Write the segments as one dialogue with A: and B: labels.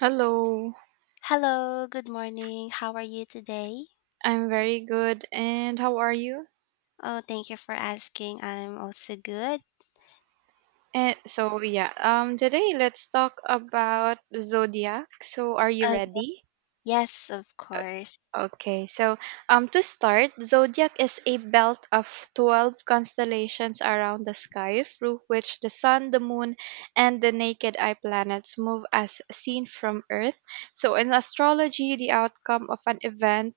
A: Hello,
B: Hello, good morning. How are you today?
A: I'm very good. And how are you?
B: Oh, thank you for asking. I'm also good.
A: And so yeah, today let's talk about zodiac. So are you
B: Uh,
A: ready?
B: yes, of course.
A: Okay, so, to start, zodiac is a belt of 12 constellations around the sky through which the sun, the moon, and the naked eye planets move as seen from Earth. So, in astrology, the outcome of an event,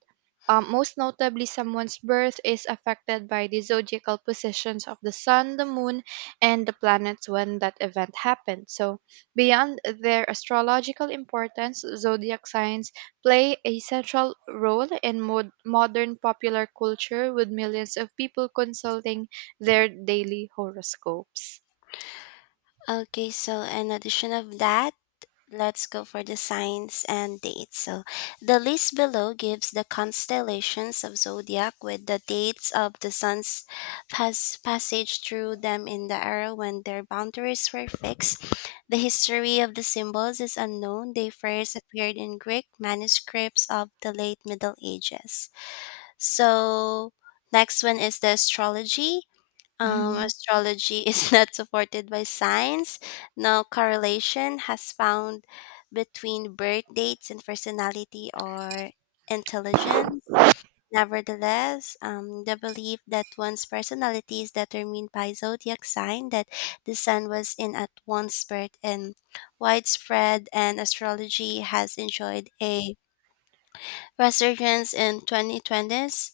A: most notably someone's birth, is affected by the zodiacal positions of the sun, the moon, and the planets when that event happened. So, beyond their astrological importance, zodiac signs play a central role in modern popular culture with millions of people consulting their daily horoscopes.
B: Okay, so in addition of that, let's go for the signs and dates. So the list below gives the constellations of zodiac with the dates of the sun's passage through them in the era when their boundaries were fixed. The history of the symbols is unknown. They first appeared in Greek manuscripts of the late Middle Ages. So next one is the astrology. Um, astrology is not supported by science. No correlation has found between birth dates and personality or intelligence. Nevertheless, the belief that one's personality is determined by zodiac sign that the sun was in at one's birth and widespread, and astrology has enjoyed a resurgence in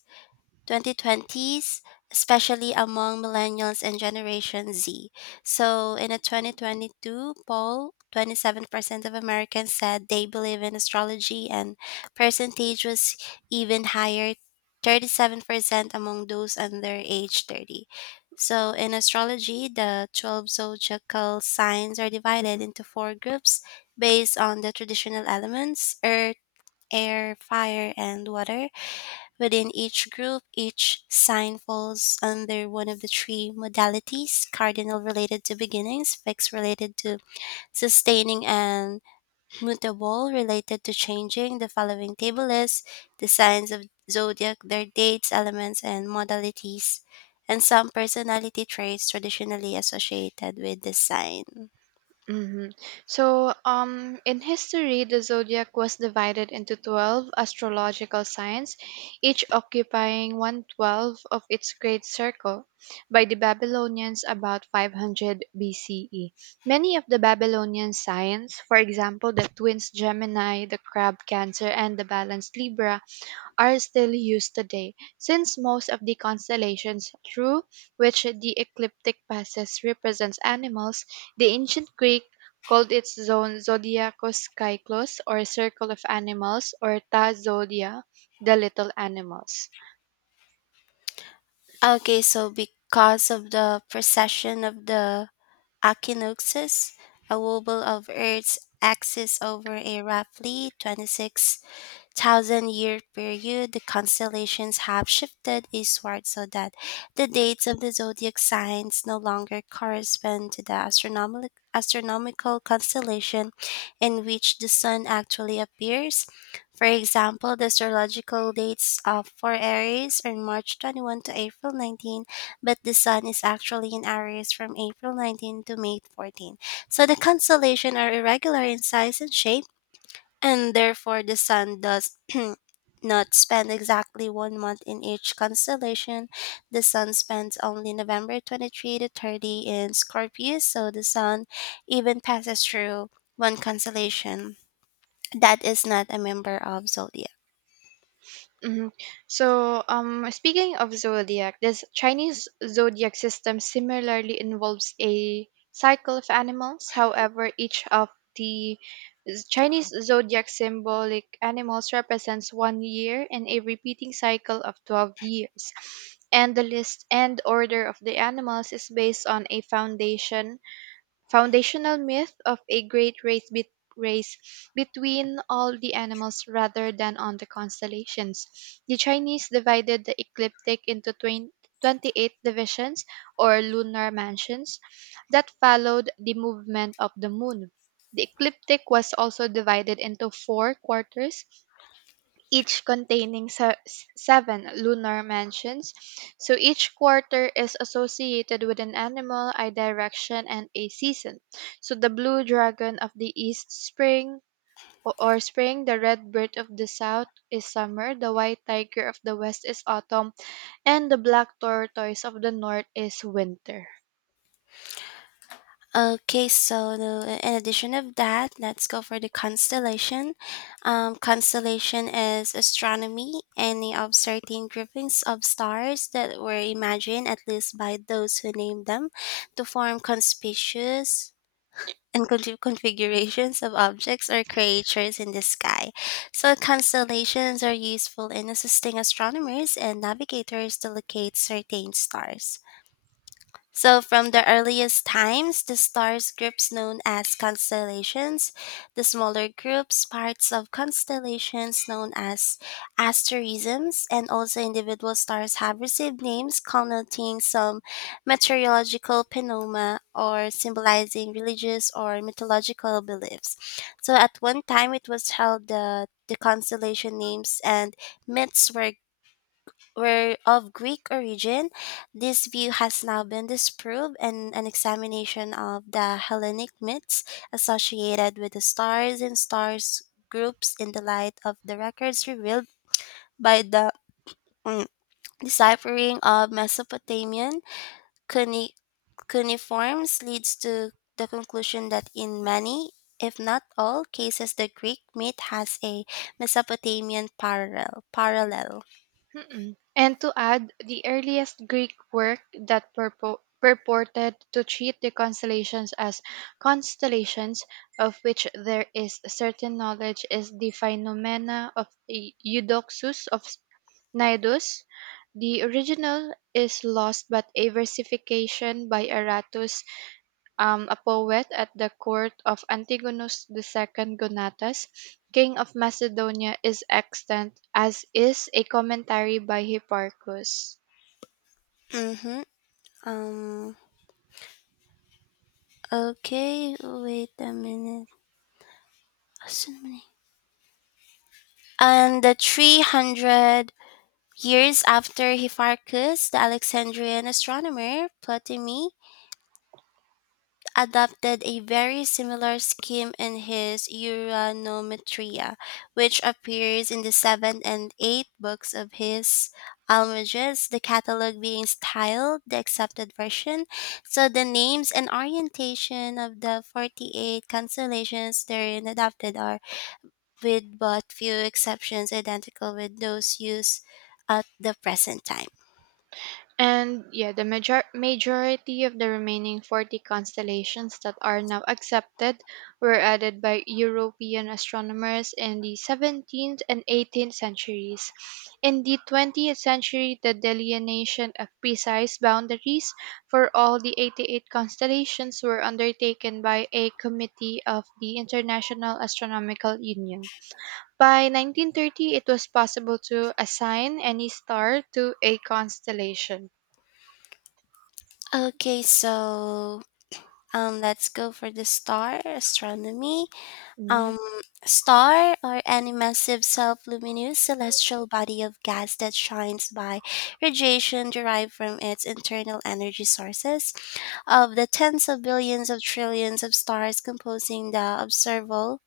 B: 2020s, especially among millennials and Generation Z. So, in a 2022 poll, 27% of Americans said they believe in astrology, and percentage was even higher 37% among those under age 30. So, in astrology, the 12 zodiacal signs are divided into four groups based on the traditional elements earth, air, fire, and water. Within each group, each sign falls under one of the three modalities cardinal related to beginnings, fixed related to sustaining, and mutable related to changing. The following table lists the signs of zodiac, their dates, elements, and modalities, and some personality traits traditionally associated with the sign.
A: hmm So, in history, the zodiac was divided into 12 astrological signs, each occupying one twelfth of its great circle by the Babylonians about 500 BCE. Many of the Babylonian signs, for example, the twins Gemini, the crab Cancer, and the balanced Libra, are still used today, since most of the constellations through which the ecliptic passes represents animals, the ancient Greek called its zone zodiacus kyklos, or circle of animals, or ta zodia, the little animals.
B: Okay, so because of the precession of the Achinoxus, a wobble of Earth's axis over a roughly 26,000 year period, the constellations have shifted eastward so that the dates of the zodiac signs no longer correspond to the astronomical constellation in which the sun actually appears. For example, the astrological dates of for Aries are March 21 to April 19, but the sun is actually in Aries from April 19 to May 14. So the constellations are irregular in size and shape and therefore the sun does not spend exactly one month in each constellation. The sun spends only November 23 to 30 in Scorpio, so the sun even passes through one constellation that is not a member of zodiac.
A: Mhm. So, speaking of zodiac, this Chinese zodiac system similarly involves a cycle of animals. However, each of the Chinese zodiac symbolic animals represents one year and a repeating cycle of 12 years. And the list and order of the animals is based on a foundational myth of a great race between all the animals rather than on the constellations. The Chinese divided the ecliptic into 20, 28 divisions or lunar mansions that followed the movement of the moon. The ecliptic was also divided into four quarters, each containing seven lunar mansions. So each quarter is associated with an animal, a direction, and a season. So the blue dragon of the east spring o- or spring, the red bird of the south is summer, the white tiger of the west is autumn, and the black tortoise of the north is winter.
B: Okay, so in addition of that, let's go for the constellation. Constellation is astronomy, any of certain groupings of stars that were imagined, at least by those who named them, to form conspicuous and configurations of objects or creatures in the sky. So constellations are useful in assisting astronomers and navigators to locate certain stars. So, from the earliest times, the stars groups known as constellations, the smaller groups, parts of constellations known as asterisms, and also individual stars have received names connoting some meteorological phenomena or symbolizing religious or mythological beliefs. So, at one time, it was held that the constellation names and myths were of Greek origin, this view has now been disproved in an examination of the Hellenic myths associated with the stars and stars groups in the light of the records revealed by the mm, deciphering of Mesopotamian cuni- cuneiforms leads to the conclusion that in many if not all cases the Greek myth has a Mesopotamian parallel.
A: And to add, the earliest Greek work that purported to treat the constellations as constellations, of which there is certain knowledge, is the Phenomena of Eudoxus of Cnidus. The original is lost, but a versification by Aratus, a poet at the court of Antigonus II Gonatas, king of Macedonia, is extant, as is a commentary by Hipparchus.
B: Hmm. um Okay, wait a minute. Asan eh? And the 300 years after Hipparchus, the Alexandrian astronomer Ptolemy adopted a very similar scheme in his Uranometria, which appears in the 7th and 8th books of his Almagest, the catalog being styled the accepted version. So the names and orientation of the 48 constellations therein adopted are with but few exceptions identical with those used at the present time.
A: And yeah, the majority of the remaining 40 constellations that are now accepted were added by European astronomers in the 17th and 18th centuries. In the 20th century, the delineation of precise boundaries for all the 88 constellations were undertaken by a committee of the International Astronomical Union. By 1930, it was possible to assign any star to a constellation.
B: Okay, so let's go for the star astronomy.
A: Yeah.
B: Um, star or any massive self-luminous celestial body of gas that shines by radiation derived from its internal energy sources. Of the tens of billions of trillions of stars composing the observable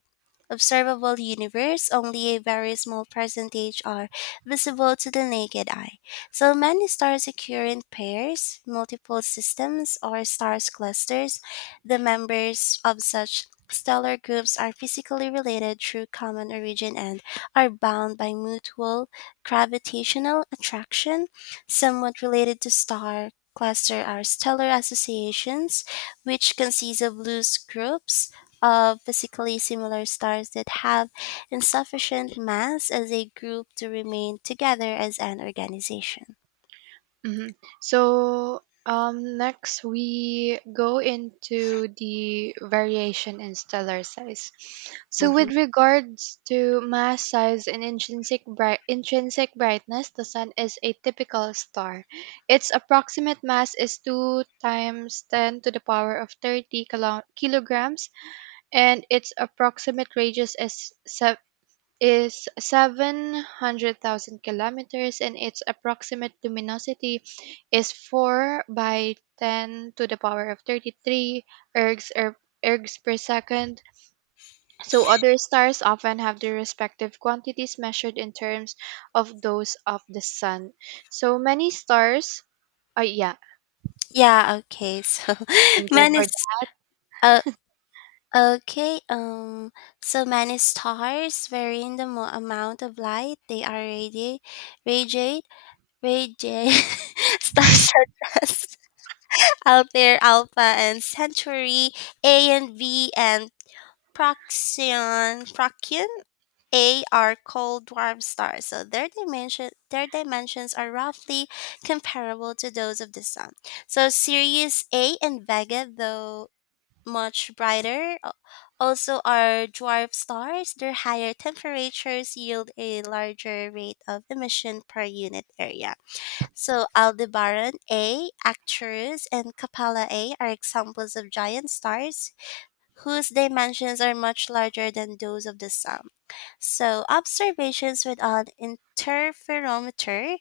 B: observable universe, only a very small percentage are visible to the naked eye. So many stars occur in pairs, multiple systems, or stars clusters. The members of such stellar groups are physically related through common origin and are bound by mutual gravitational attraction, somewhat related to star cluster are stellar associations which consist of loose groups of physically similar stars that have insufficient mass as a group to remain together as an organization.
A: hmm So, next we go into the variation in stellar size. So with
B: Hmm.
A: regards to mass, size, and intrinsic brightness, the sun is a typical star. Its approximate mass is two times ten to the power of thirty kilograms, and its approximate radius is 700,000 kilometers, and its approximate luminosity is 4 by 10 to the power of 33 ergs, er, ergs per second. So other stars often have their respective quantities measured in terms of those of the sun. So many stars, yeah,
B: Yeah, okay. So
A: thank you
B: many
A: for
B: s-
A: that.
B: uh, okay, so many stars varying the amount of light they are radiate radiate stars such as Altair Alpha and Centauri A and B and Proxion Procyon A are cold dwarf stars, so their dimensions are roughly comparable to those of the sun. So Sirius A and Vega, though much brighter, also are dwarf stars. Their higher temperatures yield a larger rate of emission per unit area. So Aldebaran A, Arcturus, and Capella A are examples of giant stars whose dimensions are much larger than those of the Sun. So, observations with an interferometer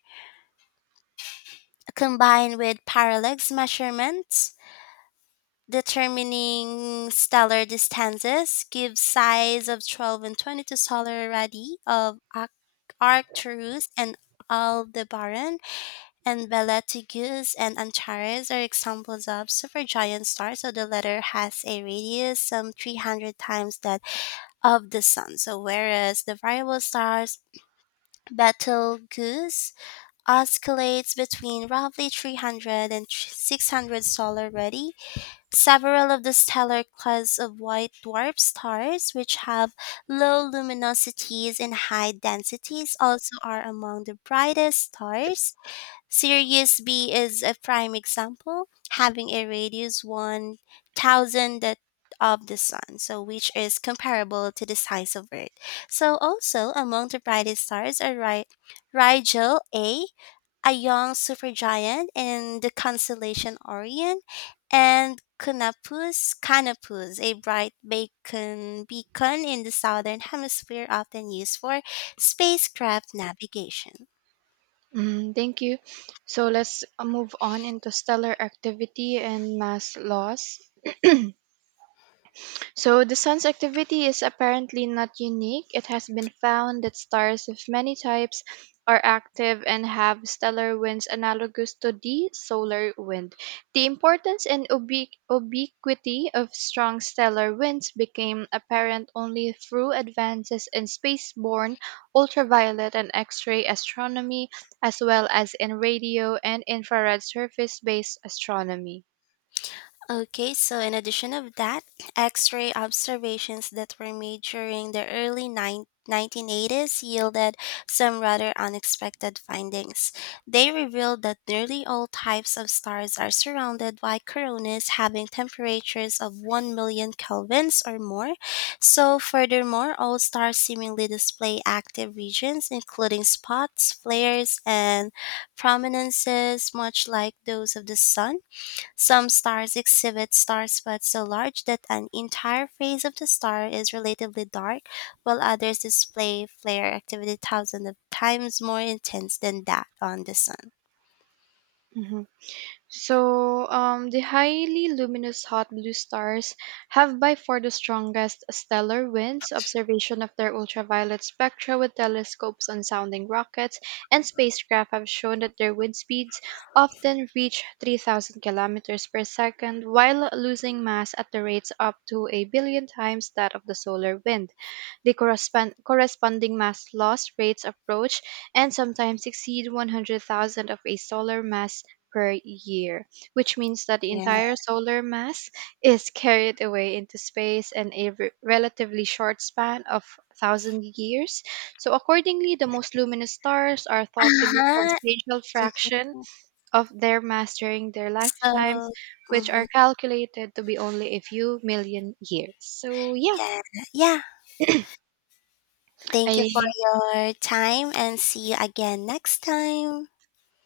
B: combined with parallax measurements determining stellar distances give size of 12 and 22 solar radii of Arcturus and Aldebaran and Belletigus and Antares are examples of supergiant stars. So the latter has a radius some 300 times that of the sun. So whereas the variable stars Betelgeuse oscillates between roughly 300 and 600 solar ready. Several of the stellar class of white dwarf stars, which have low luminosities and high densities, also are among the brightest stars. Sirius B is a prime example, having a radius 1,000 that of the sun, so which is comparable to the size of Earth. So also among the brightest stars are Rigel A, a young supergiant in the constellation Orion, and Canopus, a bright beacon in the southern hemisphere often used for spacecraft navigation.
A: Mm, thank you. So let's, move on into stellar activity and mass loss. So the sun's activity is apparently not unique. It has been found that stars of many types are active and have stellar winds analogous to the solar wind. The importance and ubiquity of strong stellar winds became apparent only through advances in spaceborne ultraviolet and X-ray astronomy, as well as in radio and infrared surface-based astronomy.
B: Okay, so in addition of that, X-ray observations that were made during the early 1980s yielded some rather unexpected findings. They revealed that nearly all types of stars are surrounded by coronas having temperatures of 1 million kelvins or more. So, furthermore, all stars seemingly display active regions including spots, flares, and prominences much like those of the sun. Some stars exhibit star spots so large that an entire phase of the star is relatively dark, while others display flare activity thousands of times more intense than that on the sun.
A: Mhm. So, the highly luminous hot blue stars have by far the strongest stellar winds. Observation of their ultraviolet spectra with telescopes and sounding rockets and spacecraft have shown that their wind speeds often reach 3,000 kilometers per second while losing mass at the rates up to a billion times that of the solar wind. The corresponding mass loss rates approach and sometimes exceed 100,000 of a solar mass per year, which means that the
B: Yeah.
A: entire solar mass is carried away into space in a relatively short span of 1,000 years. So, accordingly, the most luminous stars are thought to lose
B: Uh-huh.
A: substantial fraction
B: Mhm.
A: of their mass during their
B: So,
A: lifetimes, which are
B: mhm,
A: calculated to be only a few million years. So, yeah,
B: yeah. Yeah. Thank you for
A: I.
B: your time and see you again next time.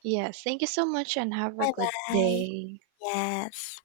A: Yes, thank you so much and have a
B: Bye
A: good
B: bye.
A: day.
B: Yes.